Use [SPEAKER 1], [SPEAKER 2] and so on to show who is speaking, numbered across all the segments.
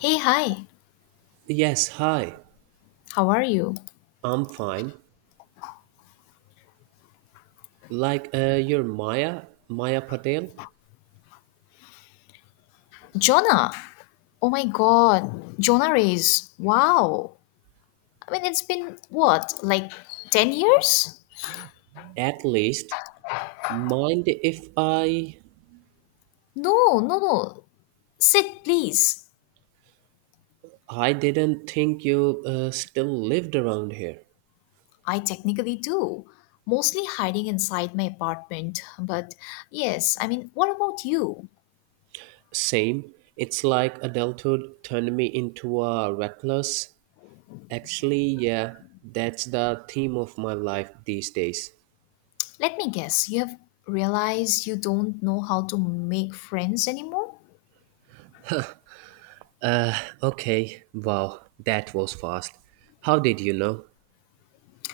[SPEAKER 1] Hey, hi.
[SPEAKER 2] Yes, hi.
[SPEAKER 1] How are you?
[SPEAKER 2] I'm fine. You're Maya, Maya Patel.
[SPEAKER 1] Jonah. Oh my god. Jonah Rays. Wow. I mean, it's been what, like 10 years?
[SPEAKER 2] At least, mind if I
[SPEAKER 1] No, no, no. Sit, please.
[SPEAKER 2] I didn't think you still lived around here.
[SPEAKER 1] I technically do. Mostly hiding inside my apartment. But yes, I mean, what about you?
[SPEAKER 2] Same. It's like adulthood turned me into a reckless. Actually, that's the theme of my life these days.
[SPEAKER 1] Let me guess. You have realized you don't know how to make friends anymore?
[SPEAKER 2] Okay, wow, that was fast. How did you know?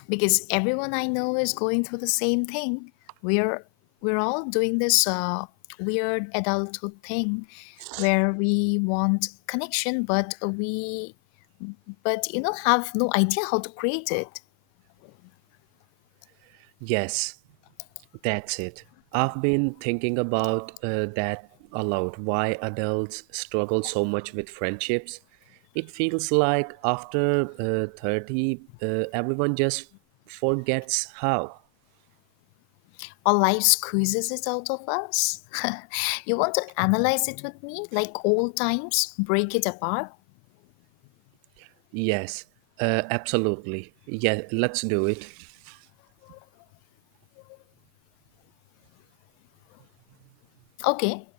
[SPEAKER 1] Because everyone I know is going through the same thing. We're we're all doing this weird adulthood thing where we want connection, but we but you know have no idea how to create it.
[SPEAKER 2] Yes, that's it. I've been thinking about that a lot. Why adults struggle so much with friendships. It feels like after 30, everyone just forgets how.
[SPEAKER 1] Our life squeezes it out of us. You want to analyze it with me like old times, break it apart?
[SPEAKER 2] Yes, absolutely. Yeah, let's do it.
[SPEAKER 1] Okay.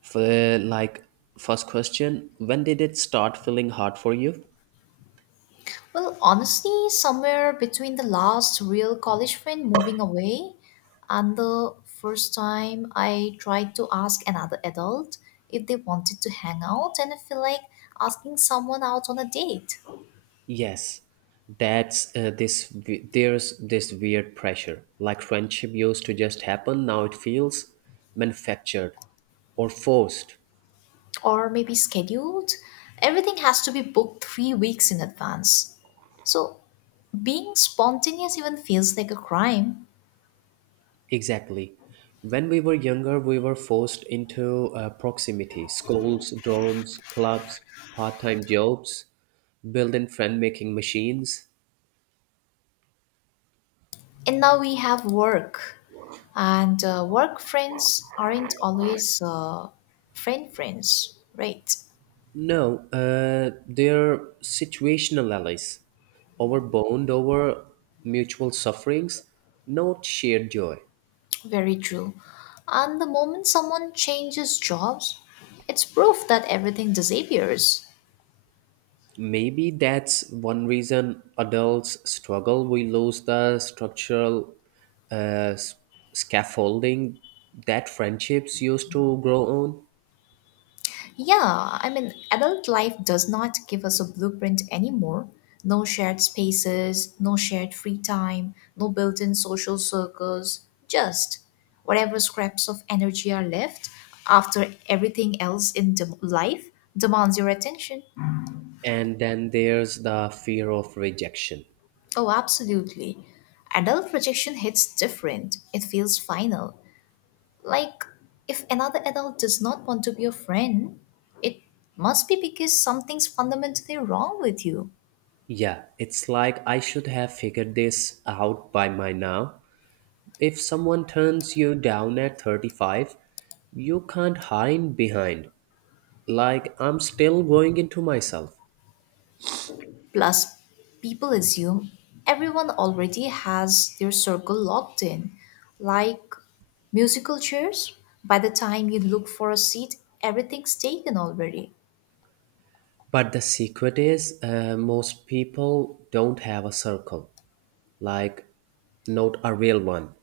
[SPEAKER 2] For, like, first question. When did it start feeling hard for you?
[SPEAKER 1] Well, honestly, somewhere between the last real college friend moving away and the first time I tried to ask another adult if they wanted to hang out, and I feel like asking someone out on a date
[SPEAKER 2] Yes, that's There's this weird pressure. Like friendship used to just happen, now it feels manufactured or forced.
[SPEAKER 1] or maybe scheduled. Everything has to be booked 3 weeks in advance. So being spontaneous even feels like a crime.
[SPEAKER 2] Exactly. When we were younger, we were forced into proximity, schools, dorms, clubs, part-time jobs, built-in friend-making machines.
[SPEAKER 1] And now we have work, and work friends aren't always friend friends, right?
[SPEAKER 2] No, they're situational allies, over bond, over mutual sufferings, not shared joy.
[SPEAKER 1] Very true. And the moment someone changes jobs, it's proof that everything disappears.
[SPEAKER 2] Maybe that's one reason adults struggle. We lose the structural uh, s- scaffolding that friendships used to grow on.
[SPEAKER 1] Yeah, I mean, adult life does not give us a blueprint anymore. No shared spaces, no shared free time, no built in social circles, just whatever scraps of energy are left after everything else in life demands your attention.
[SPEAKER 2] And then there's the fear of rejection.
[SPEAKER 1] Oh, absolutely. Adult rejection hits different, it feels final. Like, if another adult does not want to be your friend, it must be because something's fundamentally wrong with you.
[SPEAKER 2] Yeah, it's like I should have figured this out by my now. If someone turns you down at 35, you can't hide behind. Like, I'm still going into myself.
[SPEAKER 1] Plus, people assume everyone already has their circle locked in, like musical chairs. By the time you look for a seat, everything's taken already.
[SPEAKER 2] But the secret is, most people don't have a circle, like not a real one,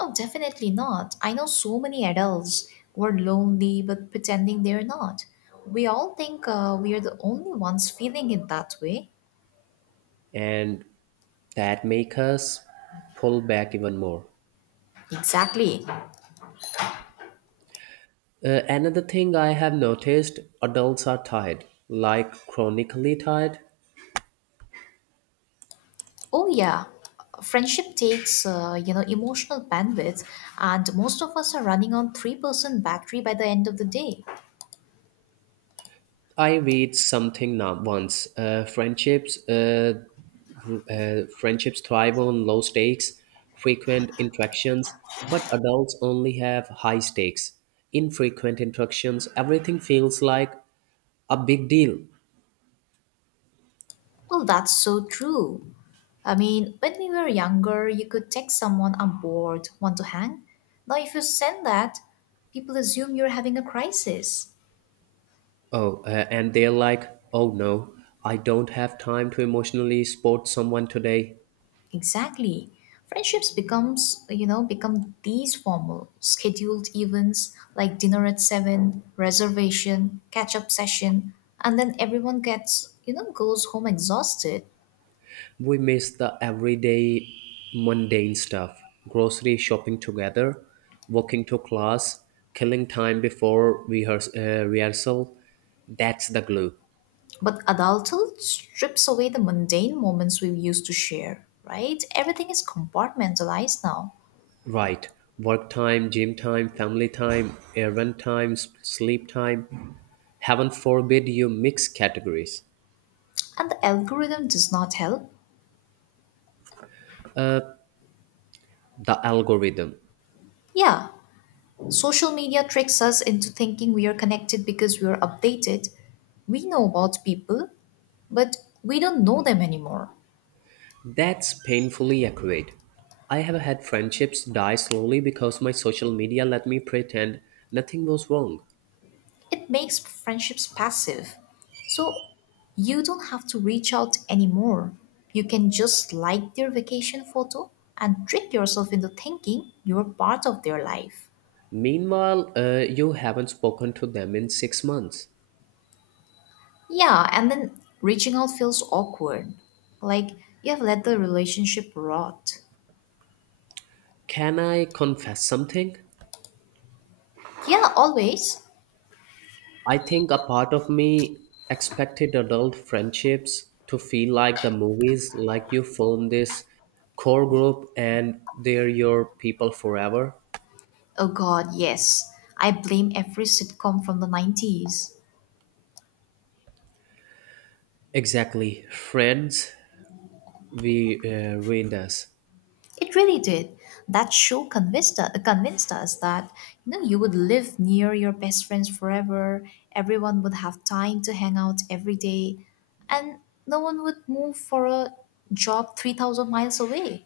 [SPEAKER 1] Oh, definitely not. I know so many adults who are lonely but pretending they're not. We all think we are the only ones feeling it that way.
[SPEAKER 2] and that makes us pull back even more.
[SPEAKER 1] Exactly.
[SPEAKER 2] Another thing I have noticed, adults are tired, like chronically tired.
[SPEAKER 1] Oh yeah, friendship takes emotional bandwidth, and most of us are running on 3% battery by the end of the day.
[SPEAKER 2] I read something not once. Friendships thrive on low stakes, frequent interactions, but adults only have high stakes. Infrequent interactions, everything feels like a big deal.
[SPEAKER 1] Well, that's so true. I mean, when we were younger, you could text someone, "I'm bored, want to hang." Now, if you send that, people assume you're having a crisis.
[SPEAKER 2] Oh, and they're like, oh no, I don't have time to emotionally support someone today.
[SPEAKER 1] Exactly. Friendships become these formal, scheduled events like dinner at 7, reservation, catch-up session, and then everyone goes home exhausted.
[SPEAKER 2] We miss the everyday mundane stuff, grocery shopping together, walking to class, killing time before rehearsal. That's the glue.
[SPEAKER 1] But adulthood strips away the mundane moments we used to share, right? Everything is compartmentalized now,
[SPEAKER 2] Right. Work time, gym time, family time, errand time, sleep time. Heaven forbid you mix categories.
[SPEAKER 1] and the algorithm does not help.
[SPEAKER 2] The algorithm.
[SPEAKER 1] Yeah, social media tricks us into thinking we are connected because we are updated. We know about people, but we don't know them anymore.
[SPEAKER 2] That's painfully accurate. I have had friendships die slowly because my social media let me pretend nothing was wrong.
[SPEAKER 1] It makes friendships passive. So you don't have to reach out anymore. You can just like their vacation photo and trick yourself into thinking you're part of their life.
[SPEAKER 2] Meanwhile, you haven't spoken to them in 6 months.
[SPEAKER 1] Yeah, and then reaching out feels awkward. Like you have let the relationship rot.
[SPEAKER 2] Can I confess something?
[SPEAKER 1] Yeah, always.
[SPEAKER 2] I think a part of me expected adult friendships to feel like the movies, like you form this core group and they're your people forever.
[SPEAKER 1] Oh god, yes. I blame every sitcom from the 90s.
[SPEAKER 2] Exactly. Friends, we ruined us.
[SPEAKER 1] It really did. That show convinced us that you would live near your best friends forever, everyone would have time to hang out every day, and no one would move for a job 3,000 miles away.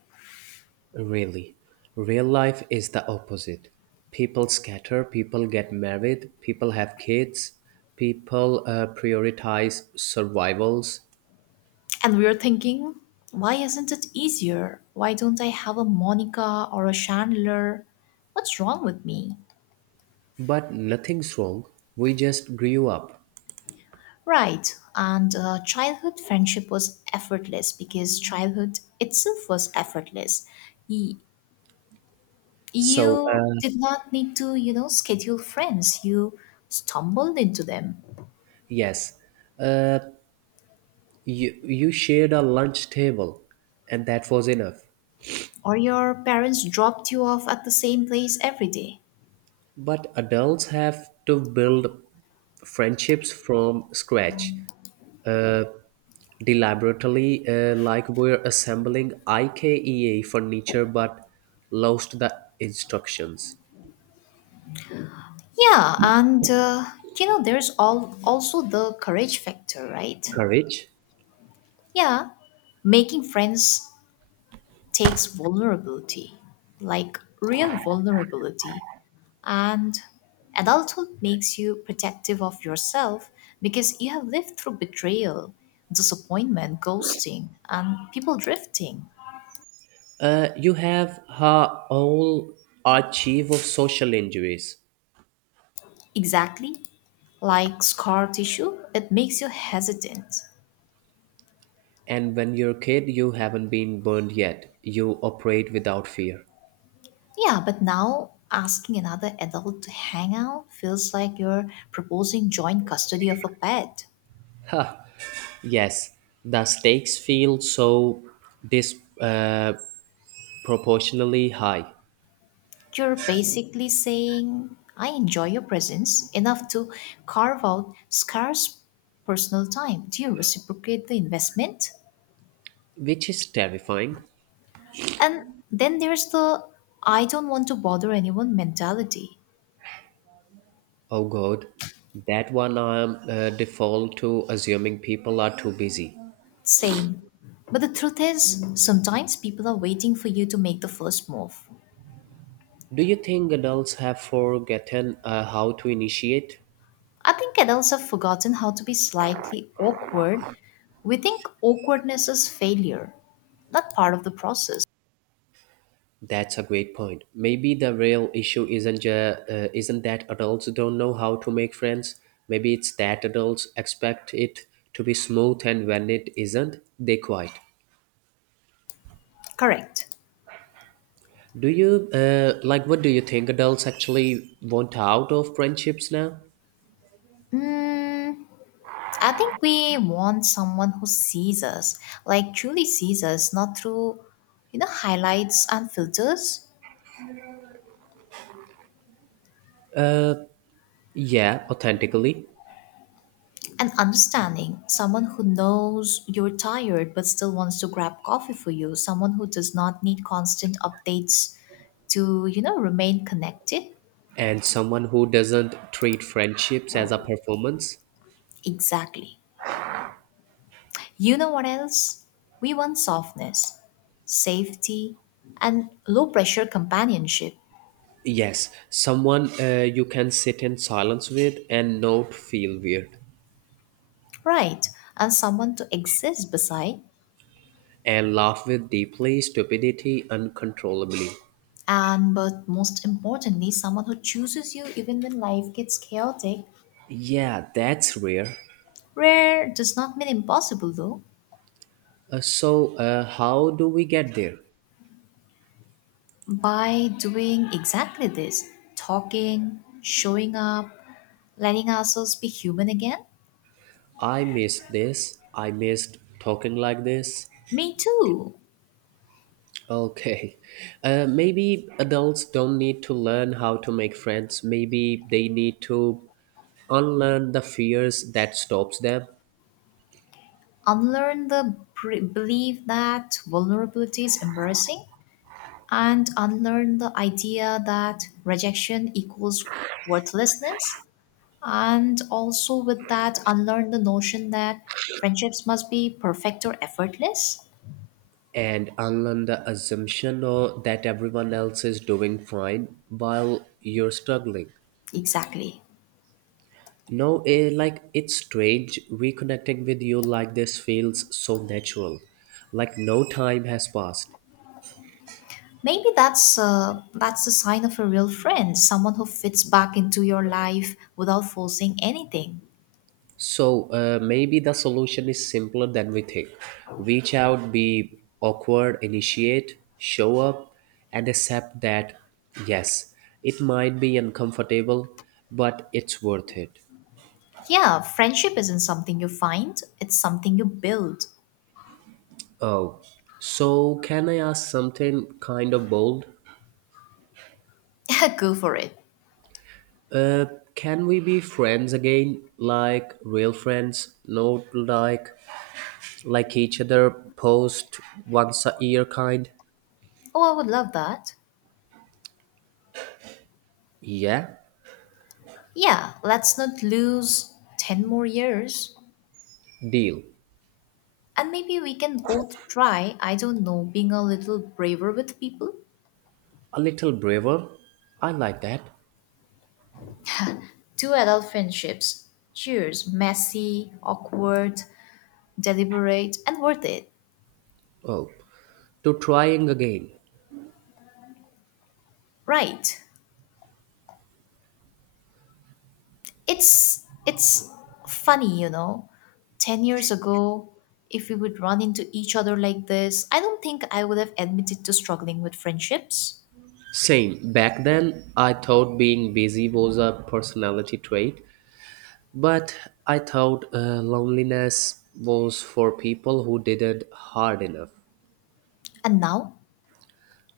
[SPEAKER 2] Really, real life is the opposite. People scatter, people get married, people have kids, people prioritize survivals,
[SPEAKER 1] And we were thinking, why isn't it easier? Why don't I have a Monica or a Chandler? What's wrong with me?
[SPEAKER 2] but nothing's wrong. We just grew up.
[SPEAKER 1] Right, and childhood friendship was effortless because childhood itself was effortless. Y-
[SPEAKER 2] So,
[SPEAKER 1] You
[SPEAKER 2] uh,
[SPEAKER 1] did not need to, schedule friends. You stumbled into them,
[SPEAKER 2] yes, uh, you shared a lunch table, and that was enough.
[SPEAKER 1] or your parents dropped you off at the same place every day.
[SPEAKER 2] But adults have to build friendships from scratch. Uh, Deliberately, like we're assembling IKEA furniture but lost the instructions.
[SPEAKER 1] Yeah, and there's all also the courage factor, right?
[SPEAKER 2] Courage.
[SPEAKER 1] Yeah, making friends takes vulnerability, like real vulnerability. And adulthood makes you protective of yourself because you have lived through betrayal, disappointment, ghosting, and people drifting.
[SPEAKER 2] You have her whole archive of social injuries,
[SPEAKER 1] Exactly like scar tissue, it makes you hesitant.
[SPEAKER 2] and when you're a kid, you haven't been burned yet. You operate without fear.
[SPEAKER 1] Yeah, but now asking another adult to hang out feels like you're proposing joint custody of a pet.
[SPEAKER 2] Yes, the stakes feel so disproportionately proportionally high,
[SPEAKER 1] You're basically saying, I enjoy your presence enough to carve out scarce personal time. Do you reciprocate the investment?
[SPEAKER 2] which is terrifying.
[SPEAKER 1] And then there's the I don't want to bother anyone mentality.
[SPEAKER 2] Oh God, that one I'm default to assuming people are too busy.
[SPEAKER 1] Same. But the truth is, sometimes people are waiting for you to make the first move.
[SPEAKER 2] Do you think adults have forgotten how to initiate?
[SPEAKER 1] I think adults have forgotten how to be slightly awkward. We think awkwardness is failure, not part of the process.
[SPEAKER 2] That's a great point. Maybe the real issue isn't that adults don't know how to make friends. Maybe it's that adults expect it to be smooth, and when it isn't, they quit.
[SPEAKER 1] Correct.
[SPEAKER 2] Do you like what do you think adults actually want out of friendships now?
[SPEAKER 1] Mm, I think we want someone who sees us, like truly sees us, not through, highlights and filters.
[SPEAKER 2] Yeah, authentically.
[SPEAKER 1] And understanding, someone who knows you're tired but still wants to grab coffee for you, someone who does not need constant updates to, remain connected.
[SPEAKER 2] And someone who doesn't treat friendships as a performance.
[SPEAKER 1] Exactly. You know what else? We want softness, safety, and low pressure companionship.
[SPEAKER 2] Yes, someone you can sit in silence with and not feel weird,
[SPEAKER 1] Right. And someone to exist beside
[SPEAKER 2] and laugh with deeply stupidity uncontrollably.
[SPEAKER 1] and but most importantly someone who chooses you even when life gets chaotic.
[SPEAKER 2] Yeah, that's rare.
[SPEAKER 1] Rare does not mean impossible though.
[SPEAKER 2] So how do we get there?
[SPEAKER 1] By doing exactly this, talking, showing up, letting ourselves be human again.
[SPEAKER 2] I missed this. I missed talking like this.
[SPEAKER 1] Me too.
[SPEAKER 2] Okay. Maybe adults don't need to learn how to make friends. Maybe they need to unlearn the fears that stops them,
[SPEAKER 1] Unlearn the belief that vulnerability is embarrassing and unlearn the idea that rejection equals worthlessness. And also, with that, unlearn the notion that friendships must be perfect or effortless.
[SPEAKER 2] and unlearn the assumption or that everyone else is doing fine while you're struggling.
[SPEAKER 1] Exactly.
[SPEAKER 2] No, like it's strange reconnecting with you, like this feels so natural, like no time has passed.
[SPEAKER 1] Maybe that's the sign of a real friend, someone who fits back into your life without forcing anything.
[SPEAKER 2] So maybe the solution is simpler than we think. Reach out, be awkward, initiate, show up, and accept that yes, it might be uncomfortable, but it's worth it.
[SPEAKER 1] Yeah, friendship isn't something you find; it's something you build.
[SPEAKER 2] Oh, so can I ask something kind of bold?
[SPEAKER 1] Go for it.
[SPEAKER 2] Uh, can we be friends again, like real friends, not like like each other post once a year kind?
[SPEAKER 1] Oh, I would love that.
[SPEAKER 2] Yeah,
[SPEAKER 1] Yeah, let's not lose 10 more years.
[SPEAKER 2] deal.
[SPEAKER 1] And maybe we can both try, I don't know, being a little braver with people.
[SPEAKER 2] A little braver? I like that.
[SPEAKER 1] Two adult friendships. Cheers. Messy, awkward, deliberate, and worth it.
[SPEAKER 2] Oh, to trying again.
[SPEAKER 1] Right. It's funny. 10 years ago, if we would run into each other like this, I don't think I would have admitted to struggling with friendships.
[SPEAKER 2] Same. Back then, I thought being busy was a personality trait, but I thought loneliness was for people who didn't hard enough.
[SPEAKER 1] And now?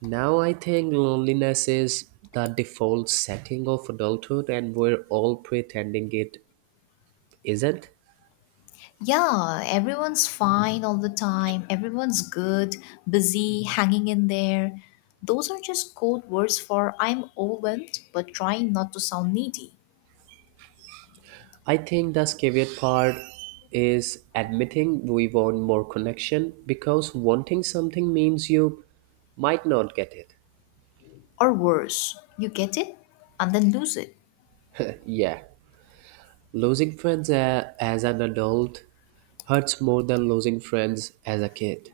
[SPEAKER 2] Now I think loneliness is the default setting of adulthood, and we're all pretending it isn't.
[SPEAKER 1] Yeah, everyone's fine all the time. Everyone's good, busy, hanging in there. Those are just code words for I'm overwhelmed, but trying not to sound needy.
[SPEAKER 2] I think the scarier part is admitting we want more connection because wanting something means you might not get it.
[SPEAKER 1] Or worse, you get it and then lose it.
[SPEAKER 2] Yeah, losing friends as an adult hurts more than losing friends as a kid,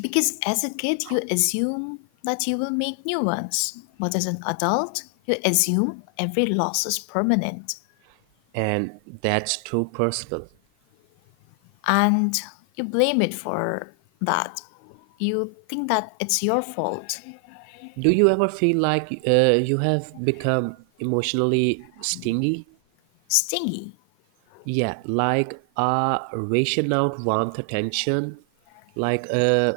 [SPEAKER 1] Because as a kid, you assume that you will make new ones. But as an adult, you assume every loss is permanent.
[SPEAKER 2] and that's too personal.
[SPEAKER 1] And you blame it for that. You think that it's your fault.
[SPEAKER 2] Do you ever feel like you have become emotionally stingy?
[SPEAKER 1] Stingy.
[SPEAKER 2] Yeah, like ration out warmth attention, like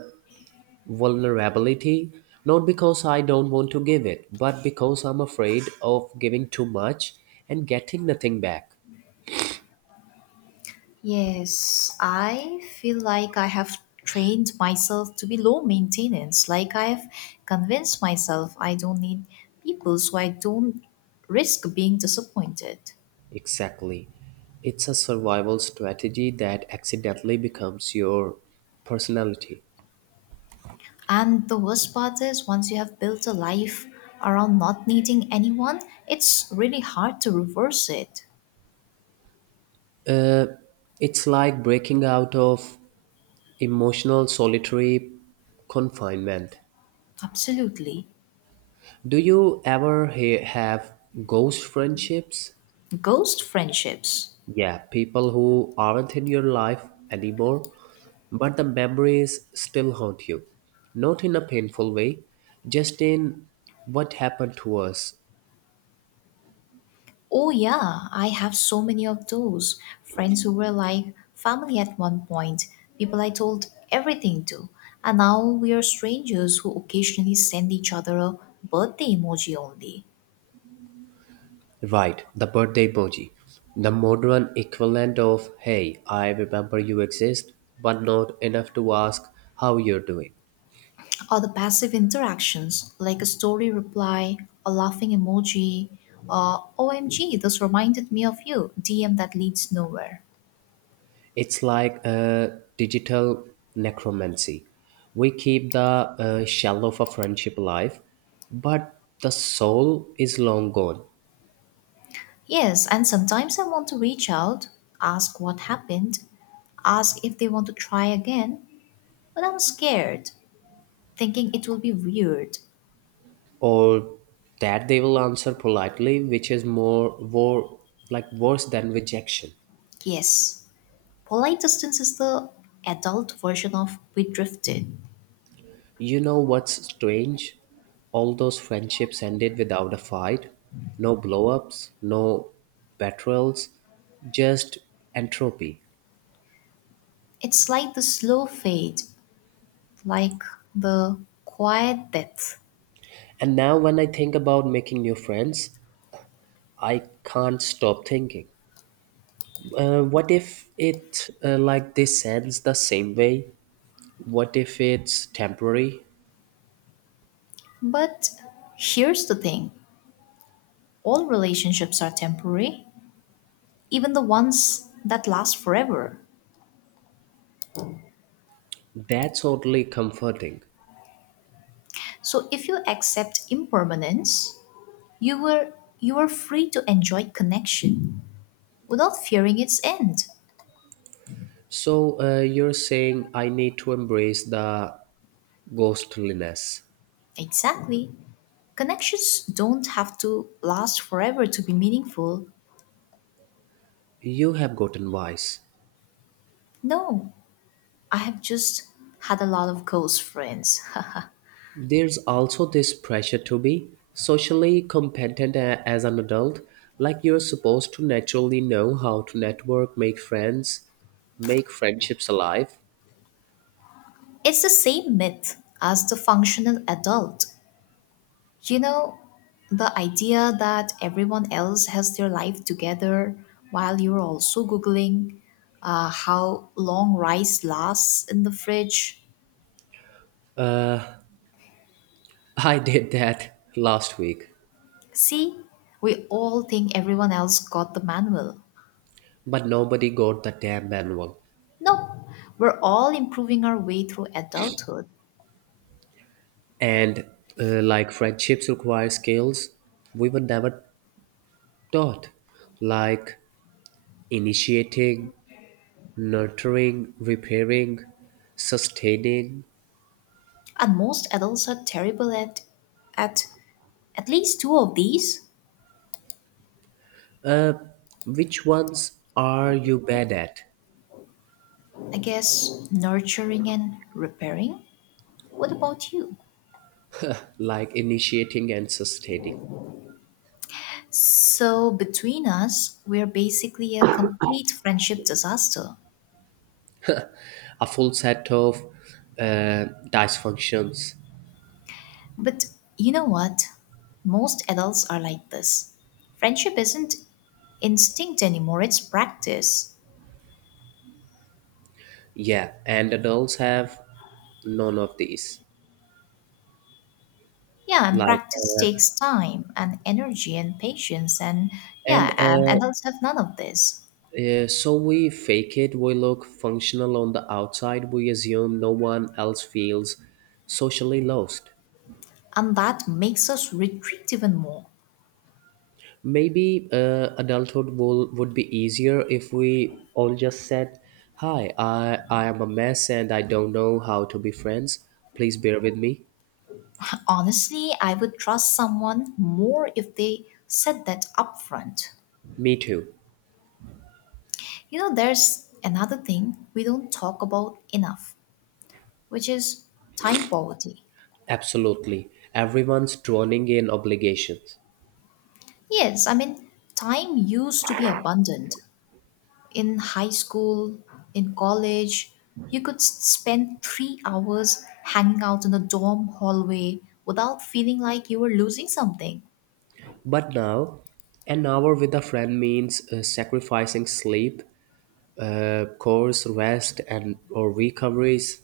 [SPEAKER 2] vulnerability, not because I don't want to give it, but because I'm afraid of giving too much and getting nothing back.
[SPEAKER 1] Yes, I feel like I have trained myself to be low maintenance. Like I've convinced myself I don't need people, so I don't risk being disappointed.
[SPEAKER 2] Exactly. It's a survival strategy that accidentally becomes your personality.
[SPEAKER 1] And the worst part is, once you have built a life around not needing anyone, it's really hard to reverse it.
[SPEAKER 2] It's like breaking out of emotional solitary confinement.
[SPEAKER 1] Absolutely.
[SPEAKER 2] Do you ever have ghost friendships?
[SPEAKER 1] Ghost friendships.
[SPEAKER 2] Yeah, people who aren't in your life anymore, but the memories still haunt you. Not in a painful way, just in what happened to us.
[SPEAKER 1] Oh, yeah, I have so many of those. Friends who were like family at one point, people I told everything to. And now we are strangers who occasionally send each other a birthday emoji only.
[SPEAKER 2] Right, the birthday emoji. The modern equivalent of, hey, I remember you exist, but not enough to ask how you're doing.
[SPEAKER 1] Or the passive interactions like a story reply, a laughing emoji, or OMG, this reminded me of you, DM that leads nowhere.
[SPEAKER 2] It's like a digital necromancy. We keep the shell of a friendship alive, but the soul is long gone.
[SPEAKER 1] Yes, and sometimes I want to reach out, ask what happened, ask if they want to try again, but I'm scared, thinking it will be weird.
[SPEAKER 2] Or that they will answer politely, which is like worse than rejection.
[SPEAKER 1] Yes, polite distance is the adult version of we drifted.
[SPEAKER 2] You know what's strange? All those friendships ended without a fight, no blow-ups, no betrayals, just entropy.
[SPEAKER 1] It's like the slow fade, like the quiet death.
[SPEAKER 2] And now when I think about making new friends, I can't stop thinking. What if it like this ends the same way? What if it's temporary?
[SPEAKER 1] But here's the thing all relationships are temporary, even the ones that last forever.
[SPEAKER 2] That's oddly comforting.
[SPEAKER 1] So if you accept impermanence, you were you are free to enjoy connection without fearing its end.
[SPEAKER 2] So you're saying I need to embrace the ghostliness.
[SPEAKER 1] Exactly. Connections don't have to last forever to be meaningful.
[SPEAKER 2] You have gotten wise.
[SPEAKER 1] No, I have just had a lot of ghost friends.
[SPEAKER 2] There's also this pressure to be socially competent as an adult, like you're supposed to naturally know how to network, make friends, make friendships alive.
[SPEAKER 1] It's the same myth as the functional adult. You know, the idea that everyone else has their life together while you're also Googling how long rice lasts in the fridge.
[SPEAKER 2] I did that last week,
[SPEAKER 1] See, we all think everyone else got the manual.
[SPEAKER 2] but nobody got the damn manual.
[SPEAKER 1] No, we're all improving our way through adulthood.
[SPEAKER 2] And like friendships require skills we were never taught, like initiating, nurturing, repairing, sustaining.
[SPEAKER 1] And most adults are terrible at at least two of these.
[SPEAKER 2] Which ones are you bad at?
[SPEAKER 1] I guess nurturing and repairing. What about you?
[SPEAKER 2] Like initiating and sustaining.
[SPEAKER 1] So between us, we're basically a complete friendship disaster.
[SPEAKER 2] A full set of uh, dysfunctions.
[SPEAKER 1] But you know what? Most adults are like this. Friendship isn't instinct anymore, it's practice.
[SPEAKER 2] Yeah, and adults have none of these.
[SPEAKER 1] Yeah, and
[SPEAKER 2] Like,
[SPEAKER 1] practice takes time and energy and patience. And
[SPEAKER 2] and
[SPEAKER 1] yeah, and adults have none of this.
[SPEAKER 2] so we fake it. We look functional on the outside. We assume no one else feels socially lost.
[SPEAKER 1] And that makes us retreat even more.
[SPEAKER 2] Maybe adulthood will, would be easier if we all just said, hi, I am a mess and I don't know how to be friends. Please bear with me.
[SPEAKER 1] Honestly, I would trust someone more if they said that upfront.
[SPEAKER 2] Me too.
[SPEAKER 1] You know, there's another thing we don't talk about enough, which is time poverty.
[SPEAKER 2] Absolutely. Everyone's drowning in obligations.
[SPEAKER 1] Yes, I mean, time used to be abundant. In high school, in college, you could spend 3 hours hanging out in a dorm hallway without feeling like you were losing something.
[SPEAKER 2] But now, an hour with a friend means sacrificing sleep, course rest, and or recoveries.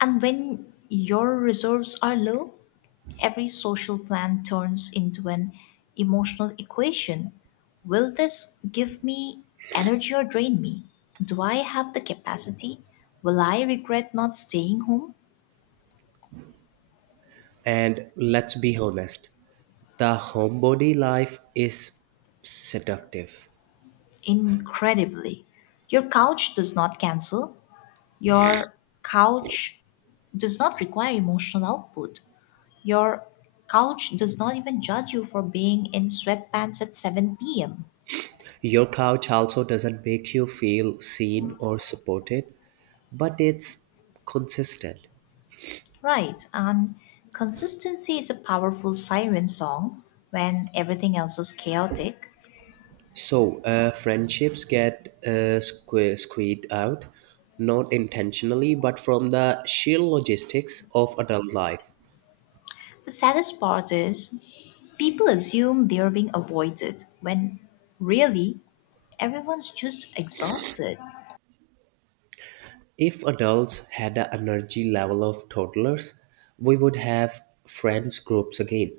[SPEAKER 1] And when your reserves are low, every social plan turns into an emotional equation. Will this give me energy or drain me? Do I have the capacity? Will I regret not staying home?
[SPEAKER 2] And let's be honest, the homebody life is seductive.
[SPEAKER 1] Incredibly. Your couch does not cancel. Your couch does not require emotional output. Your couch does not even judge you for being in sweatpants at 7 p.m.
[SPEAKER 2] Your couch also doesn't make you feel seen or supported, but it's consistent.
[SPEAKER 1] Right, and consistency is a powerful siren song when everything else is chaotic.
[SPEAKER 2] So friendships get squeezed out, not intentionally, but from the sheer logistics of adult life.
[SPEAKER 1] The saddest part is people assume they're being avoided when really everyone's just exhausted.
[SPEAKER 2] If adults had the energy level of toddlers, we would have friends groups again.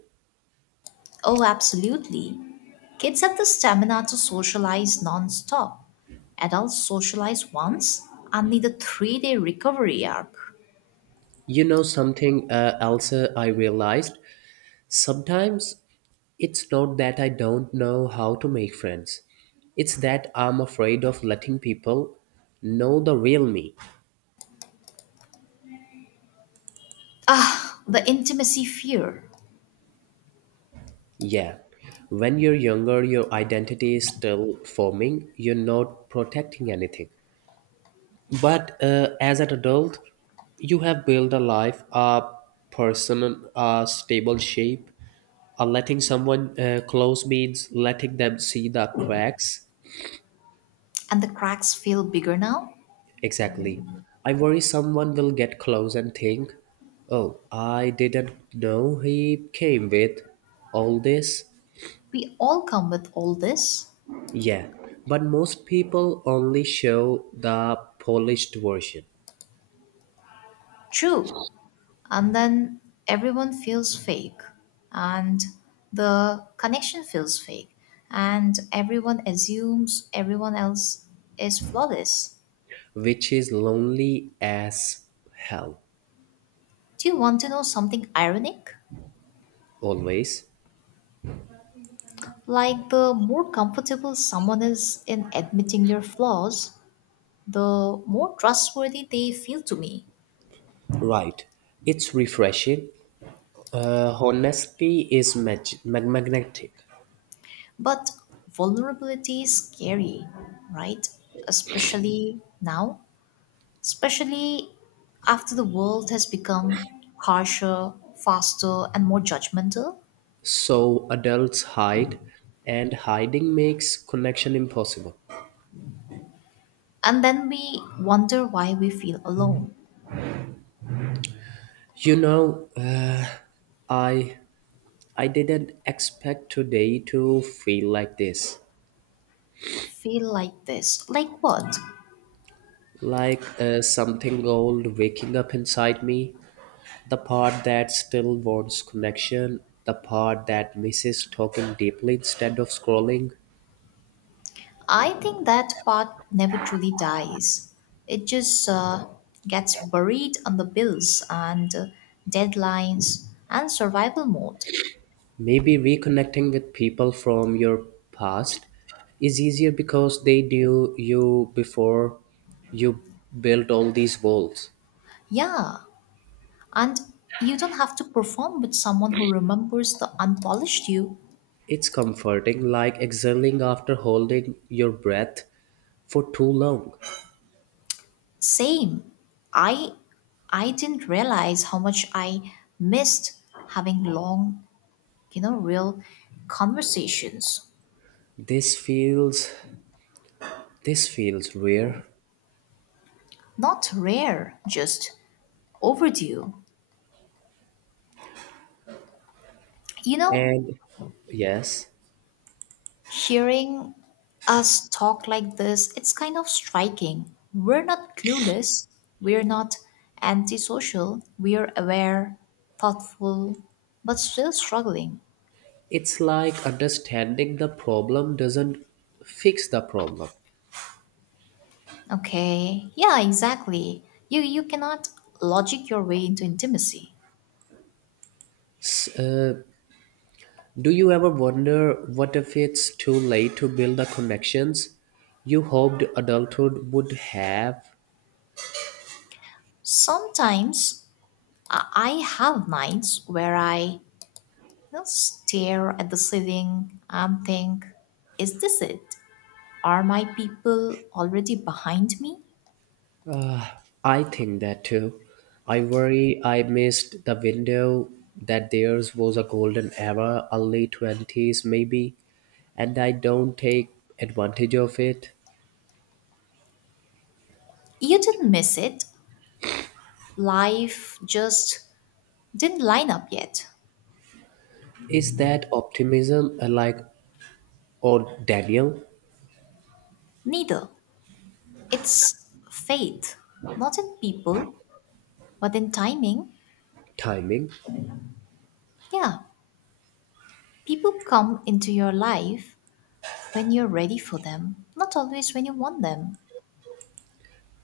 [SPEAKER 1] Oh, absolutely. Kids have the stamina to socialize non-stop. Adults socialize once and need a 3-day recovery arc.
[SPEAKER 2] You know something else I realized? Sometimes it's not that I don't know how to make friends. It's that I'm afraid of letting people know the real me.
[SPEAKER 1] Ah, the intimacy fear.
[SPEAKER 2] Yeah. When you're younger, your identity is still forming. You're not protecting anything. But as an adult, you have built a life, a person, a stable shape. Letting someone close means letting them see the cracks.
[SPEAKER 1] And the cracks feel bigger now?
[SPEAKER 2] Exactly. I worry someone will get close and think, oh, I didn't know he came with all this.
[SPEAKER 1] We all come with all this.
[SPEAKER 2] Yeah, but most people only show the polished version,
[SPEAKER 1] True. And then everyone feels fake. And the connection feels fake. And everyone assumes everyone else is flawless.
[SPEAKER 2] which is lonely as hell,
[SPEAKER 1] Do you want to know something ironic?
[SPEAKER 2] always.
[SPEAKER 1] Like the more comfortable someone is in admitting their flaws, the more trustworthy they feel to me.
[SPEAKER 2] Right. It's refreshing. Honesty is magnetic.
[SPEAKER 1] But vulnerability is scary, right? Especially now, especially after the world has become harsher, faster, and more judgmental.
[SPEAKER 2] So adults hide, and hiding makes connection impossible.
[SPEAKER 1] And then we wonder why we feel alone.
[SPEAKER 2] You know, I I didn't expect today to feel like this.
[SPEAKER 1] Feel like this. Like what?
[SPEAKER 2] Like something old waking up inside me, the part that still wants connection, the part that misses talking deeply instead of scrolling.
[SPEAKER 1] I think that part never truly dies. It just gets buried on the bills and deadlines and survival mode.
[SPEAKER 2] Maybe reconnecting with people from your past is easier because they knew you before you built all these walls.
[SPEAKER 1] Yeah, and you don't have to perform with someone who remembers the unpolished you.
[SPEAKER 2] It's comforting, like exhaling after holding your breath for too long.
[SPEAKER 1] Same. I I didn't realize how much I missed having long, real conversations.
[SPEAKER 2] This feels this feels rare.
[SPEAKER 1] Not rare, just overdue. You know,
[SPEAKER 2] And yes,
[SPEAKER 1] hearing us talk like this, it's kind of striking. We're not clueless, we're not antisocial, we're aware, thoughtful, but still struggling.
[SPEAKER 2] it's like understanding the problem doesn't fix the problem.
[SPEAKER 1] Okay. Yeah, exactly. You cannot logic your way into intimacy.
[SPEAKER 2] S- uh, do you ever wonder what if it's too late to build the connections you hoped adulthood would have?
[SPEAKER 1] Sometimes I have nights where I stare at the ceiling and think, is this it? Are my people already behind me?
[SPEAKER 2] Uh, I think that too. I worry I missed the window that theirs was a golden era, early 20s maybe, and I don't take advantage of it.
[SPEAKER 1] You didn't miss it. Life just didn't line up yet.
[SPEAKER 2] Is that optimism like or Daniel
[SPEAKER 1] Neither. It's faith, not in people, but in timing.
[SPEAKER 2] timing?
[SPEAKER 1] Yeah, people come into your life when you're ready for them, not always when you want them.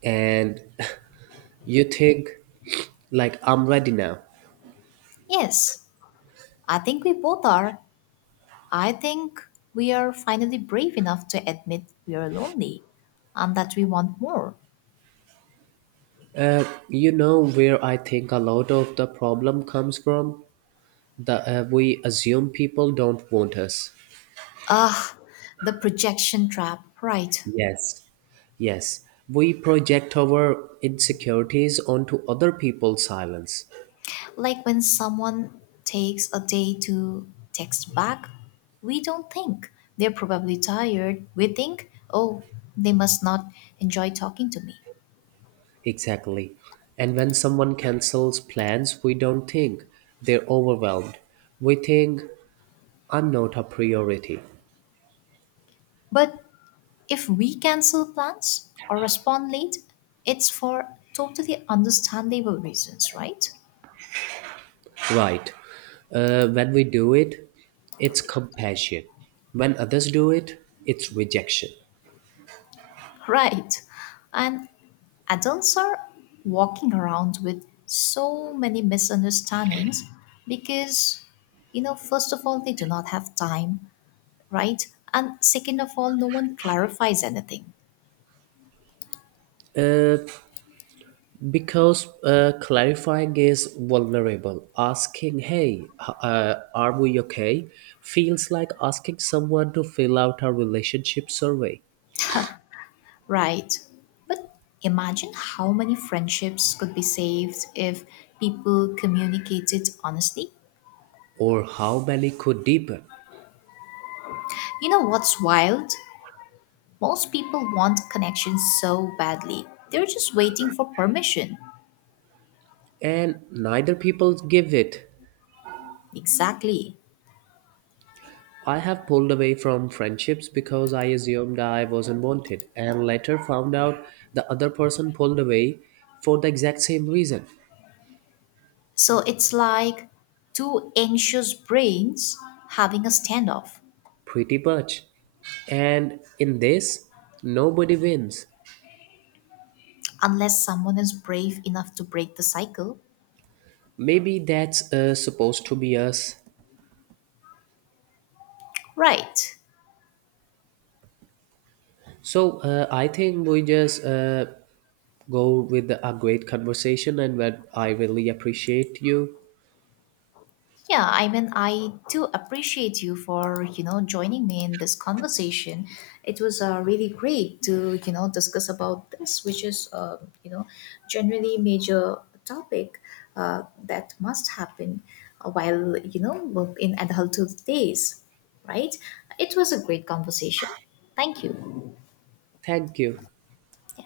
[SPEAKER 2] And you think like I'm ready now.
[SPEAKER 1] Yes, I think we both are. I think we are finally brave enough to admit we are lonely and that we want more.
[SPEAKER 2] You know where I think a lot of the problem comes from? The we assume people don't want us.
[SPEAKER 1] Ah, the projection trap, right?
[SPEAKER 2] Yes, yes. We project our insecurities onto other people's silence.
[SPEAKER 1] Like when someone takes a day to text back, we don't think they're probably tired. We think, oh, they must not enjoy talking to me.
[SPEAKER 2] Exactly. And when someone cancels plans, we don't think they're overwhelmed. We think, I'm not a priority.
[SPEAKER 1] But if we cancel plans or respond late, it's for totally understandable reasons, right?
[SPEAKER 2] Right. When we do it, it's compassion. When others do it, it's rejection.
[SPEAKER 1] Right. And adults are walking around with so many misunderstandings because, first of all, they do not have time, right? And second of all, no one clarifies anything,
[SPEAKER 2] Uh, Because clarifying is vulnerable. Asking, hey, are we okay? Feels like asking someone to fill out a relationship survey.
[SPEAKER 1] right? But imagine how many friendships could be saved if people communicated honestly.
[SPEAKER 2] Or how many could deepen.
[SPEAKER 1] You know what's wild? Most people want connection so badly. They're just waiting for permission.
[SPEAKER 2] And neither people give it.
[SPEAKER 1] Exactly.
[SPEAKER 2] I have pulled away from friendships because I assumed I wasn't wanted and later found out the other person pulled away for the exact same reason.
[SPEAKER 1] So it's like two anxious brains having a standoff.
[SPEAKER 2] Pretty much. And in this, nobody wins.
[SPEAKER 1] Unless someone is brave enough to break the cycle.
[SPEAKER 2] Maybe that's supposed to be us.
[SPEAKER 1] Right.
[SPEAKER 2] So I think we just go with a great conversation, and what I really appreciate you.
[SPEAKER 1] Yeah, I mean, I do appreciate you for, joining me in this conversation. It was really great to, discuss about this, which is, you know, generally major topic that must happen while, in adulthood days, right? It was a great conversation. Thank you.
[SPEAKER 2] Thank you.
[SPEAKER 1] Yeah.